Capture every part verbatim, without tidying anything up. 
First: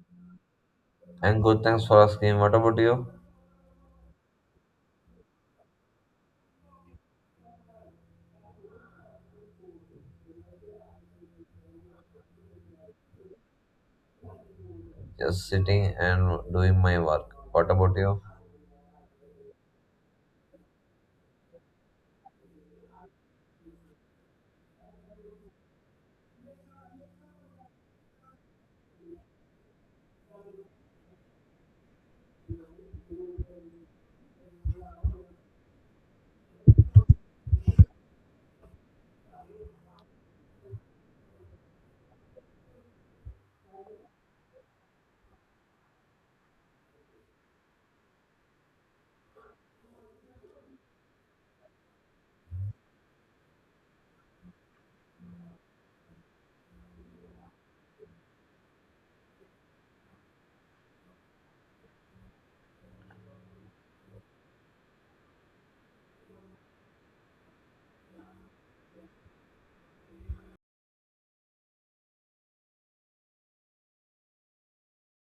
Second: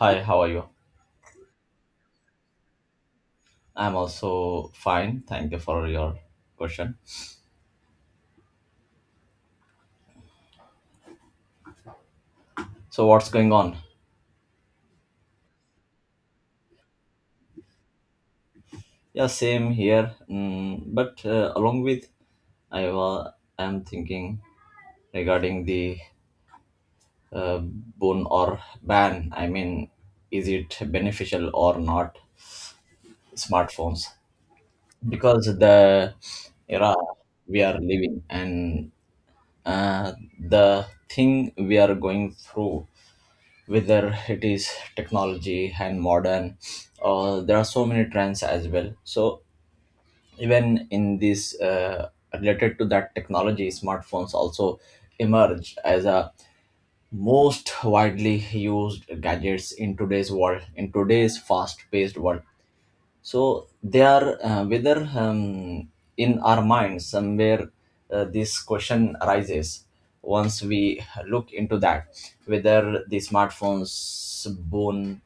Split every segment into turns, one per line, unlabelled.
Hi, how are you?
And good, thanks for asking. What about you?
I'm also fine. Thank you for your question. So, what's going on?
Just sitting and doing my work. What about you?
Yeah, same here. Mm, but uh, along with, I wa- am thinking regarding the uh, boon or ban. I mean, is it beneficial or not? Smartphones, because the era we are living and uh, the thing we are going through whether it is technology and modern, uh, there are so many trends as well, so even in this uh, related to that technology, smartphones also emerge as a most widely used gadgets in today's world, in today's fast paced world. So they are uh, whether um, in our mind somewhere uh, this question arises once we look into that whether the smartphones boon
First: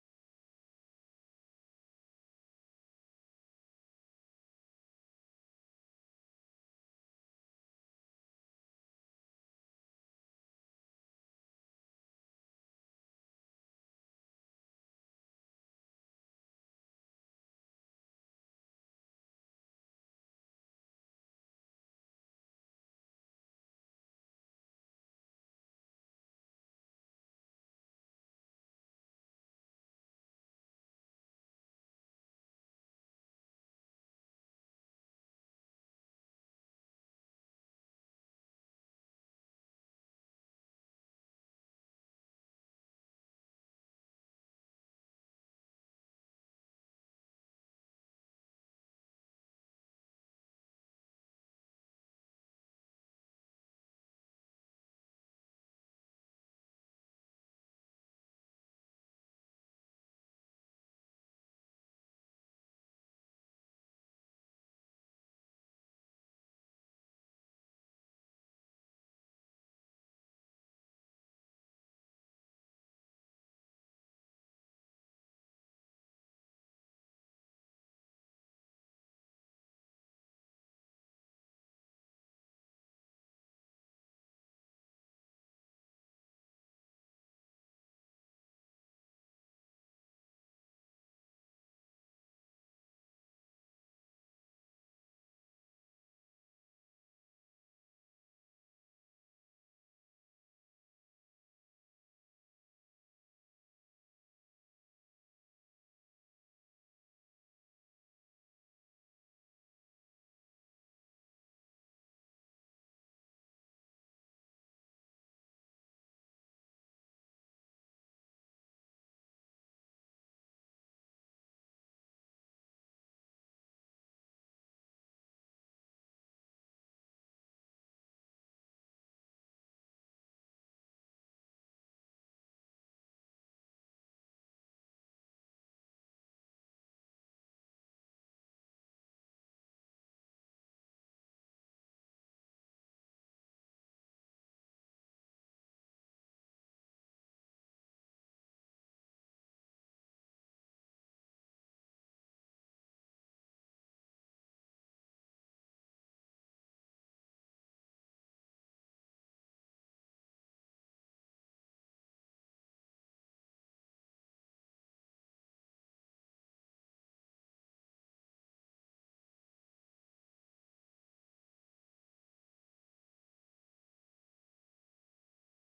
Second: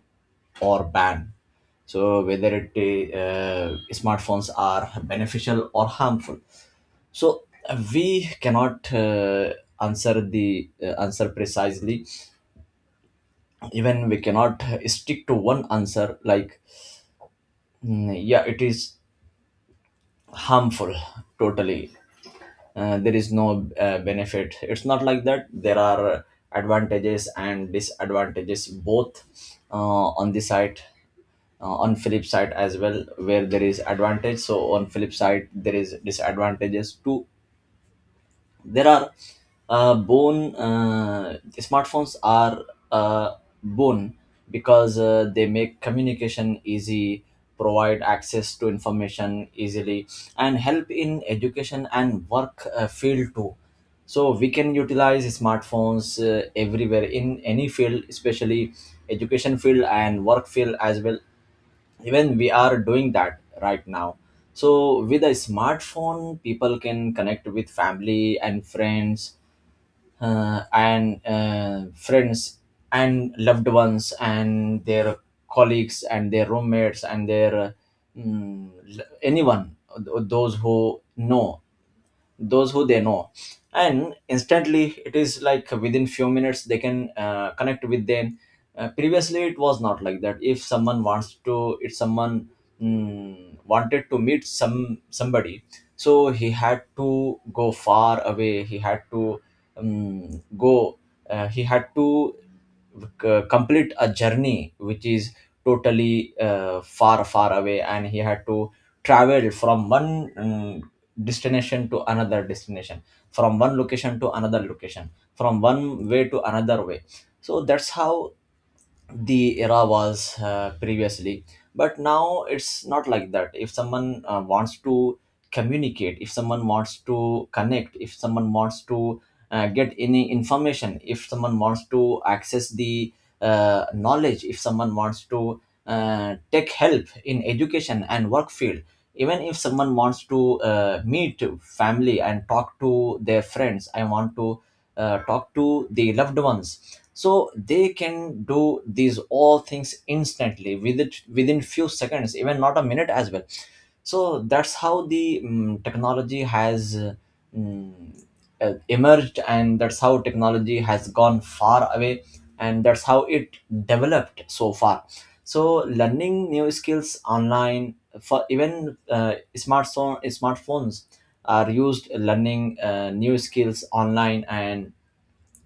or ban. So whether it uh, smartphones are beneficial or harmful. So uh, we cannot uh, answer the uh, answer precisely. Even we cannot uh, stick to one answer like mm, yeah, it is harmful totally. Uh, there is no uh, benefit. It's not like that. There are advantages and disadvantages both, uh, on the side, uh, on flip side as well. Where there is advantage, so on flip side there is disadvantages too. There are uh, bone uh, smartphones are uh, bone because uh, they make communication easy, provide access to information easily, and help in education and work uh, field too. So we can utilize smartphones uh, everywhere in any field, especially education field and work field as well. Even we are doing that right now. So with a smartphone, people can connect with family and friends, uh, and uh, friends and loved ones and their colleagues and their roommates and their uh, mm, l- anyone th- those who know, those who they know, and instantly, it is like within few minutes they can uh, connect with them. Uh, previously it was not like that. If someone wants to, if someone mm, wanted to meet some somebody, so he had to go far away. He had to um, go, uh, he had to c- complete a journey which is totally uh, far far away, and he had to travel from one mm, destination to another destination, from one location to another location, from one way to another way. So that's how the era was uh, previously. But now it's not like that. If someone uh, wants to communicate, if someone wants to connect, if someone wants to uh, get any information, if someone wants to access the uh, knowledge, if someone wants to uh, take help in education and work field, even if someone wants to uh, meet family and talk to their friends, I want to uh, talk to the loved ones, so they can do these all things instantly within, within few seconds, even not a minute as well. So that's how the mm technology has mm, uh, emerged, and that's how technology has gone far away, and that's how it developed so far. So learning new skills online, for even uh, smartphone smartphones are used learning uh, new skills online, and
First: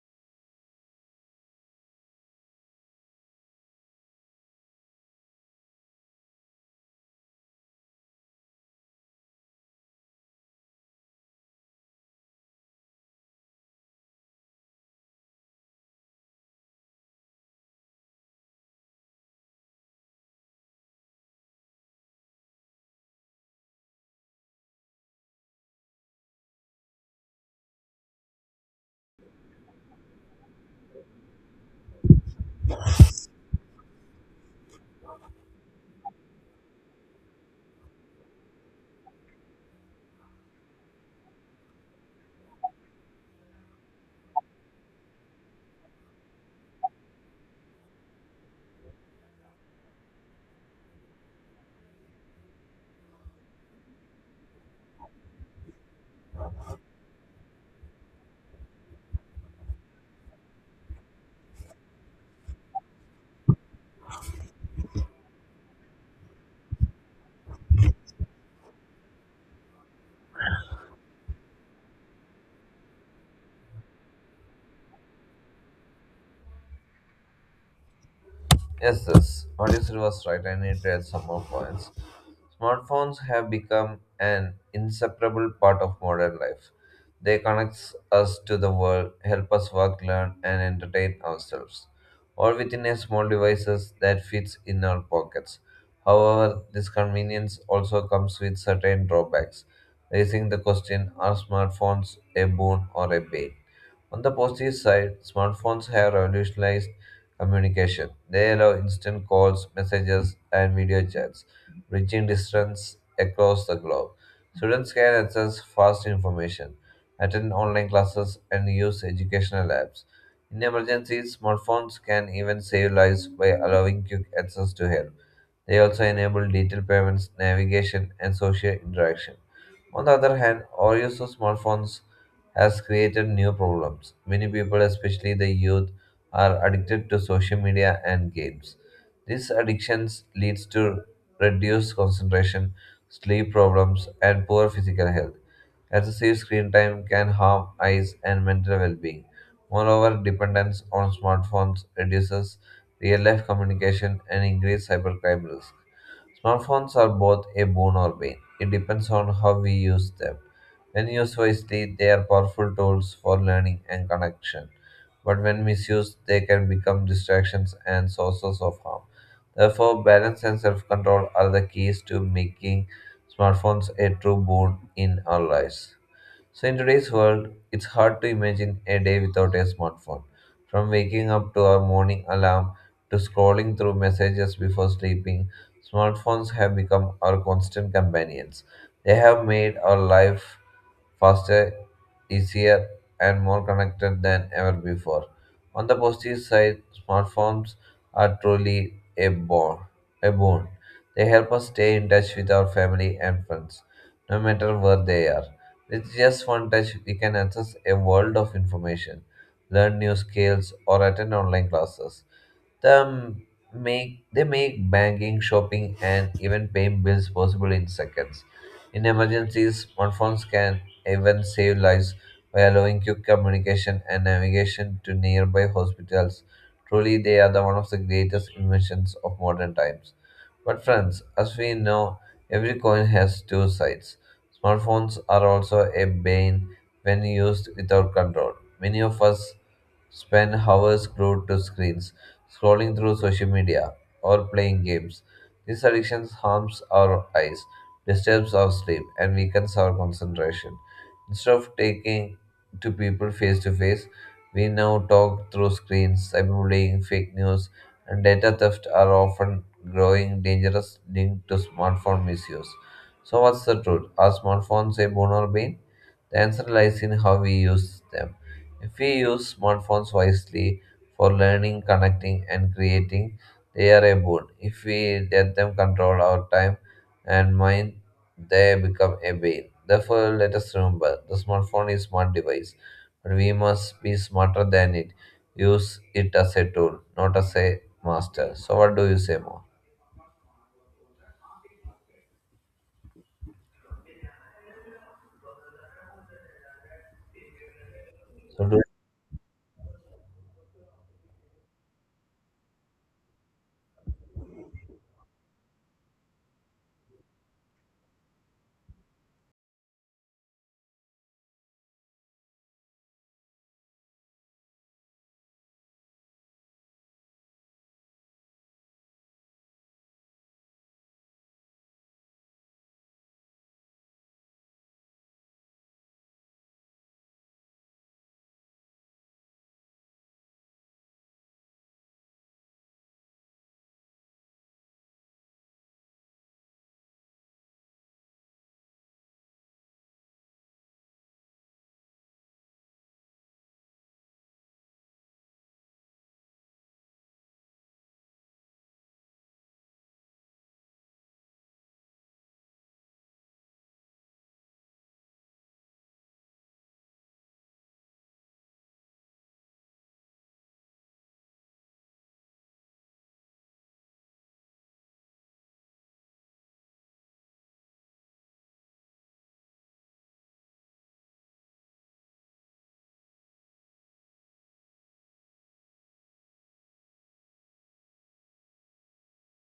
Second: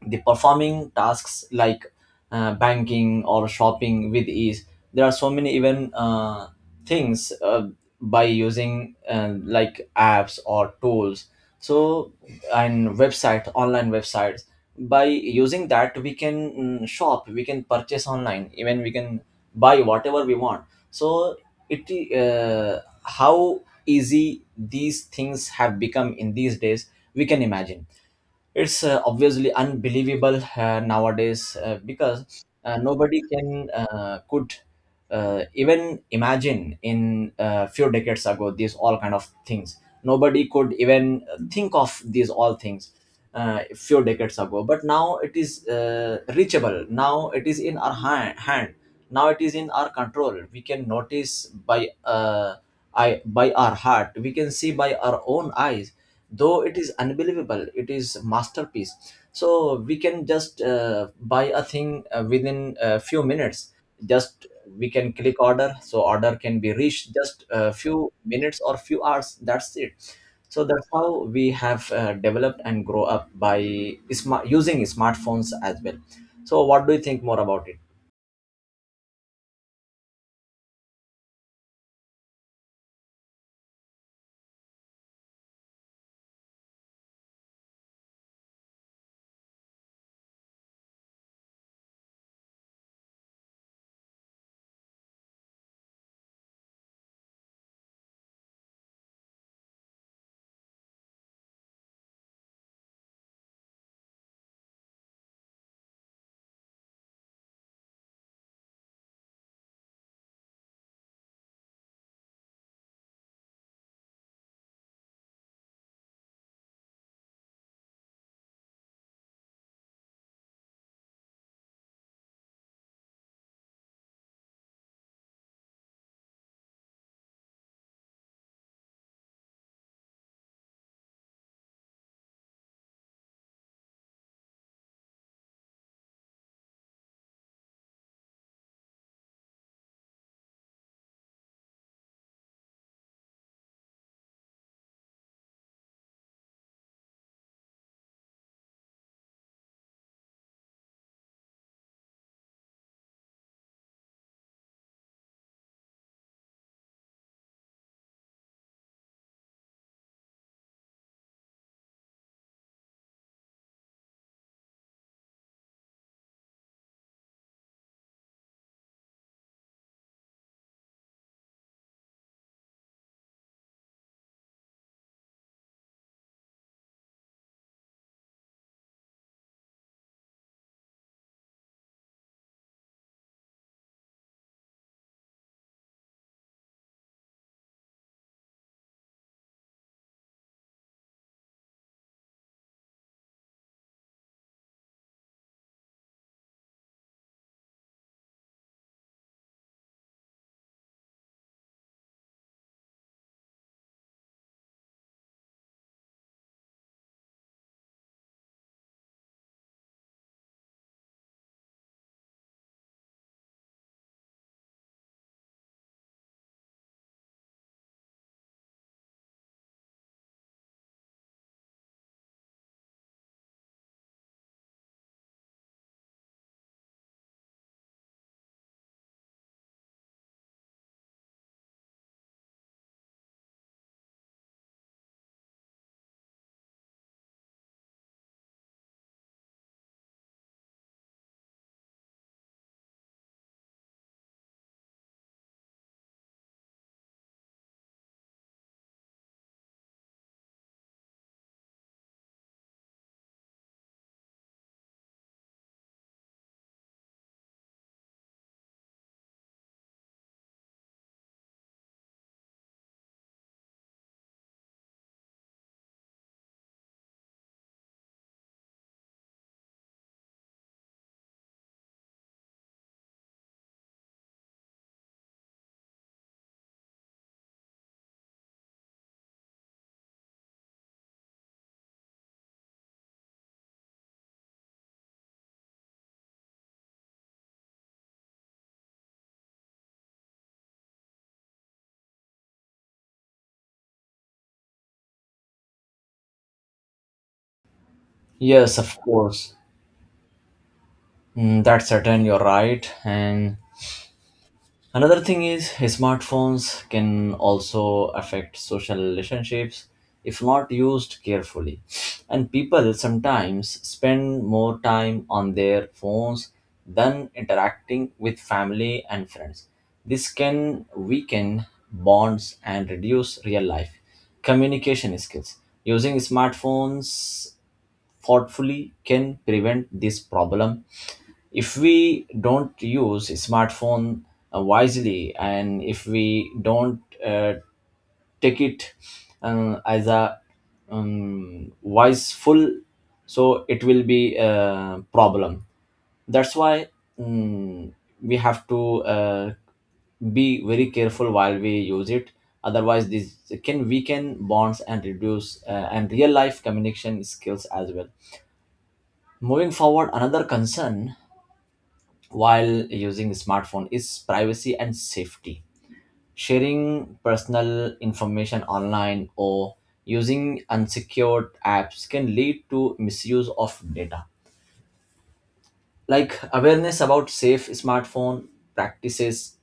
the performing tasks like uh, banking or shopping with ease. There are so many even uh, things uh, by using uh, like apps or tools. So and website, online websites, by using that we can mm, shop, we can purchase online, even we can buy whatever we want. So it, uh, how easy these things have become in these days, we can imagine. It's uh, obviously unbelievable uh, nowadays, uh, because uh, nobody can uh, could uh, even imagine in a few decades ago these all kind of things. Nobody could even think of these all things uh, a few decades ago. But now it is uh, reachable, now it is in our hand, hand, now it is in our control. We can notice by uh, I, by our heart, we can see by our own eyes. Though it is unbelievable, it is masterpiece. So we can just uh, buy a thing uh, within a few minutes. Just we can click order, so order can be reached just a few minutes or few hours, that's it. So that's how we have uh, developed and grow up by smart using smartphones as well. So what do you think more about it?
Yes, yes. What you said was right. I need to add some more points. Smartphones have become an inseparable part of modern life. They connect us to the world, help us work, learn, and entertain ourselves, all within a small devices that fits in our pockets. However, this convenience also comes with certain drawbacks, raising the question: Are smartphones a boon or a bane? On the positive side, smartphones have revolutionized communication. They allow instant calls, messages, and video chats, reaching distance across the globe. Students can access fast information, attend online classes, and use educational apps. In emergencies, smartphones can even save lives by allowing quick access to help. They also enable digital payments, navigation, and social interaction. On the other hand, overuse of smartphones has created new problems. Many people, especially the youth, are addicted to social media and games. These addictions leads to reduced concentration, sleep problems, and poor physical health. Excessive screen time can harm eyes and mental well-being. Moreover, dependence on smartphones reduces real-life communication and increases cybercrime risk. Smartphones are both a boon or bane. It depends on how we use them. When used wisely, they are powerful tools for learning and connection. But when misused, they can become distractions and sources of harm. Therefore, balance and self control are the keys to making smartphones a true boon in our lives. So, in today's world, it's hard to imagine a day without a smartphone. From waking up to our morning alarm to scrolling through messages before sleeping, smartphones have become our constant companions. They have made our life faster, easier, and more connected than ever before. On the positive side, smartphones are truly a boon. A boon. They help us stay in touch with our family and friends, no matter where they are. With just one touch, we can access a world of information, learn new skills, or attend online classes. The make they make banking, shopping, and even paying bills possible in seconds. In emergencies, smartphones can even save lives by allowing quick communication and navigation to nearby hospitals. Truly, they are the one of the greatest inventions of modern times. But friends, as we know, every coin has two sides. Smartphones are also a bane when used without control. Many of us spend hours glued to screens scrolling through social media, or playing games. This addiction harms our eyes, disturbs our sleep, and weakens our concentration. Instead of taking to people face to face, we now talk through screens, cyberbullying, fake news, and data theft are often growing dangerous linked to smartphone misuse. So, what's the truth? Are smartphones a boon or bane? The answer lies in how we use them. If we use smartphones wisely for learning, connecting, and creating, they are a boon. If we let them control our time and mind, they become a bane. Therefore, let us remember the smartphone is smart device, but we must be smarter than it. Use it as a tool, not as a master. So, what do you say more? So,
Yes,
do
of course. Mm, that's certain, you're right. And another thing is, smartphones can also affect social relationships if not used carefully. And people sometimes spend more time on their phones than interacting with family and friends. This can weaken bonds and reduce real life communication skills. Using smartphones thoughtfully can prevent this problem. If we don't use smartphone uh, wisely, and if we don't uh, take it uh, as a um, wiseful, so it will be a problem. That's why, mm, we have to uh, be very careful while we use it. Otherwise, this can weaken bonds and reduce uh, and real life communication skills as well. Moving forward, another concern while using smartphone is privacy and safety. Sharing personal information online or using unsecured apps can lead to misuse of data. Like, awareness about safe smartphone practices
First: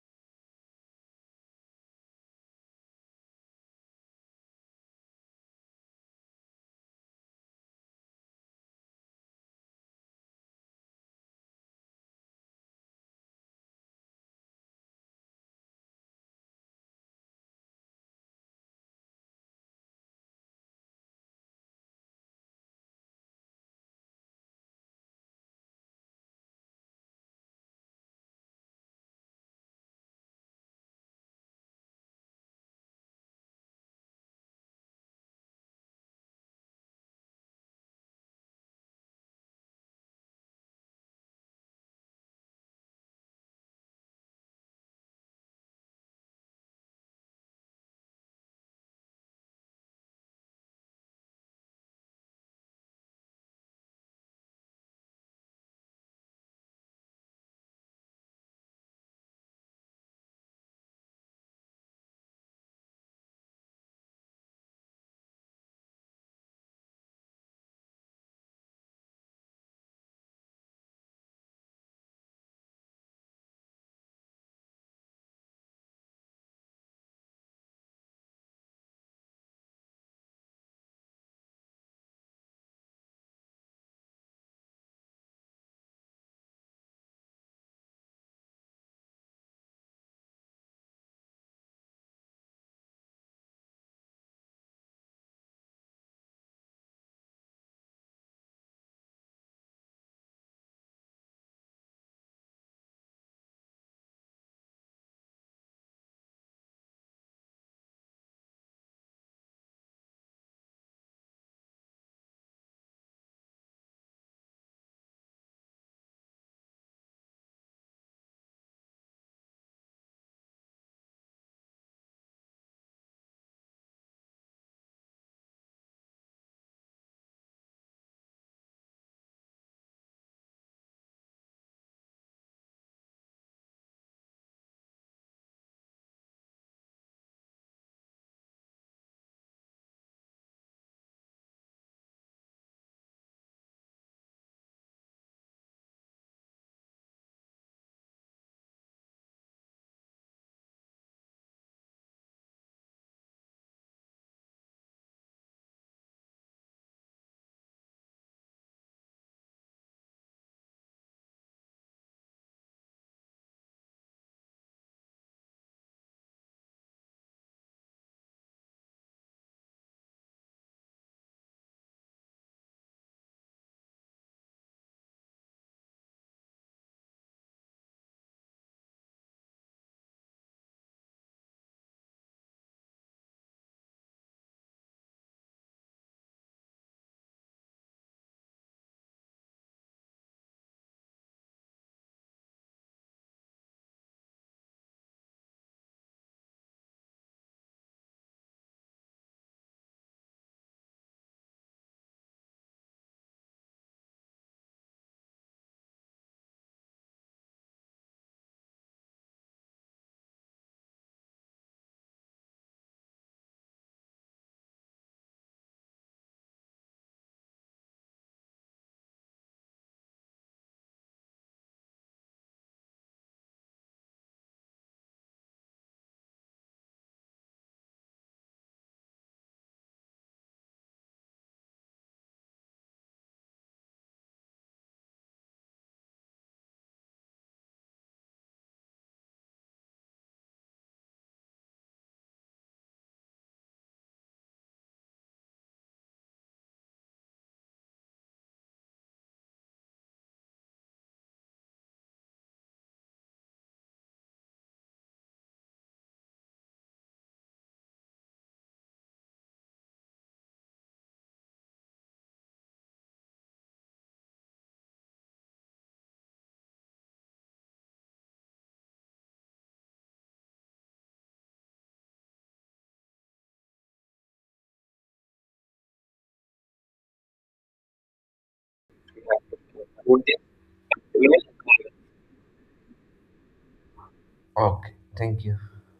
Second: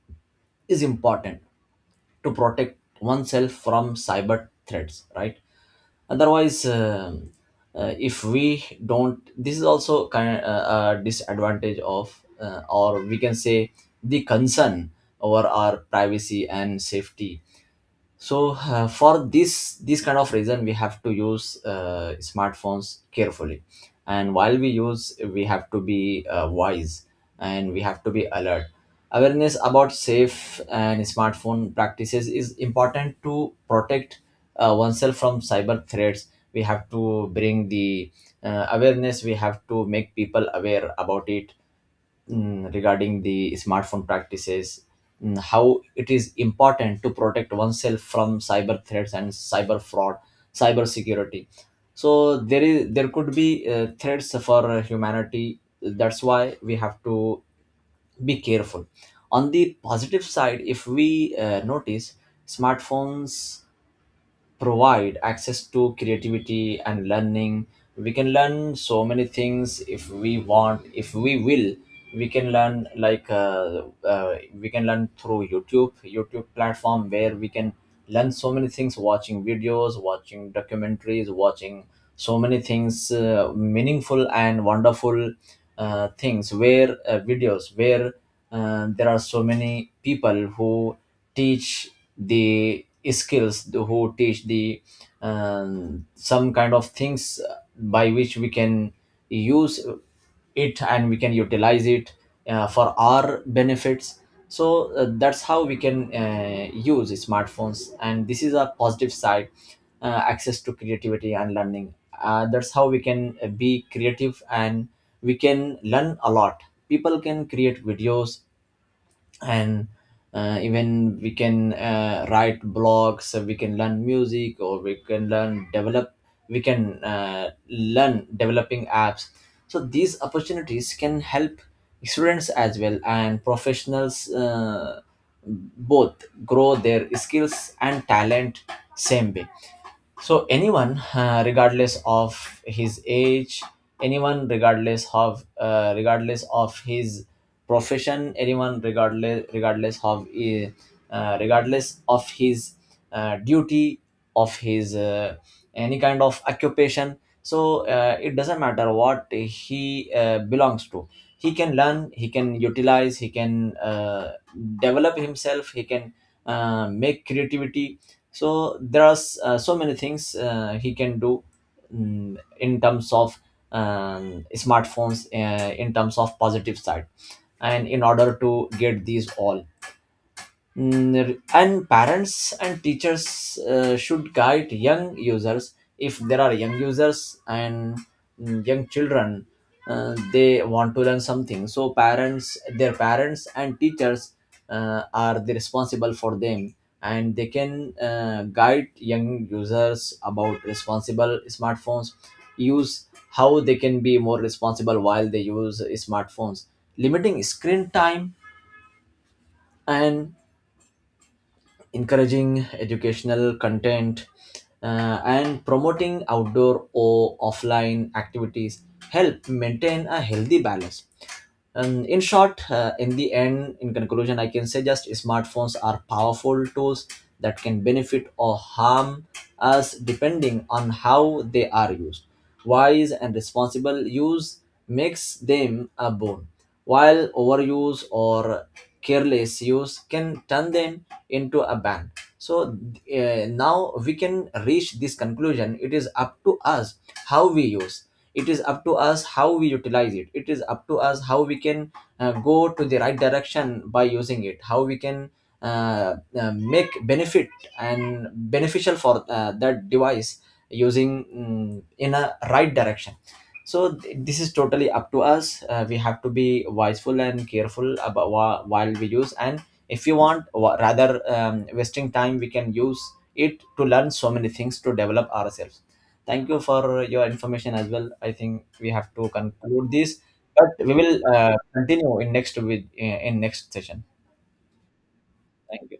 is important to protect oneself from cyber threats, right? Otherwise, um, uh, if we don't, this is also kind uh, a disadvantage of, uh, or we can say, the concern over our privacy and safety. So uh, for this, this kind of reason, we have to use uh, smartphones carefully. And while we use, we have to be uh, wise, and we have to be alert. Awareness about safe and smartphone practices is important to protect uh, oneself from cyber threats. We have to bring the uh, awareness, we have to make people aware about it, mm, regarding the smartphone practices, mm, how it is important to protect oneself from cyber threats and cyber fraud, cyber security. So there is, there could be uh, threats for uh, humanity. That's why we have to be careful. On the positive side, if we uh, notice, smartphones provide access to creativity and learning. We can learn so many things if we want, if we will. We can learn like, uh, uh, we can learn through youtube youtube platform, where we can learn so many things, watching videos, watching documentaries, watching so many things, uh, meaningful and wonderful uh, things, where uh, videos, where uh, there are so many people who teach the skills, the- who teach the um, some kind of things by which we can use it and we can utilize it uh, for our benefits. So uh, that's how we can uh, use smartphones, and this is a positive side, uh, access to creativity and learning. Uh, that's how we can uh, be creative, and we can learn a lot. People can create videos, and uh, even we can uh, write blogs, uh, we can learn music, or we can learn develop, we can uh, learn developing apps. So these opportunities can help students as well and professionals, uh, both grow their skills and talent same way. So anyone uh, regardless of his age, anyone regardless of, uh, regardless of his profession, anyone regardless regardless of, uh, uh, regardless of his uh, duty, of his uh, any kind of occupation. So uh, it doesn't matter what he uh, belongs to, he can learn, he can utilize, he can uh, develop himself, he can uh, make creativity. So there are s- uh, so many things uh, he can do, mm, in terms of um, smartphones, uh, in terms of positive side. And in order to get these all, Mm, and parents and teachers uh, should guide young users. If there are young users and mm, young children uh, they want to learn something, so parents, their parents and teachers uh, are the responsible for them, and they can uh, guide young users about responsible smartphones use, how they can be more responsible while they use smartphones. Limiting screen time, and encouraging educational content, uh, and promoting outdoor or offline activities help maintain a healthy balance. And in short, uh, in the end, in conclusion, I can say, just smartphones are powerful tools that can benefit or harm us depending on how they are used. Wise and responsible use makes them a boon, while overuse or careless use can turn them into a ban. So uh, now we can reach this conclusion. It is up to us how we use, it is up to us how we utilize it, it is up to us how we can uh, go to the right direction by using it, how we can uh, uh, make benefit and beneficial for uh, that device using, mm, in a right direction. So th- this is totally up to us. Uh, we have to be wiseful and careful about wha- while we use. And if you want wa- rather um, wasting time, we can use it to learn so many things, to develop ourselves. Thank you for your information as well. I think we have to conclude this, but we will uh, continue in next with uh, in next session.
Okay. Thank you.
Thank you.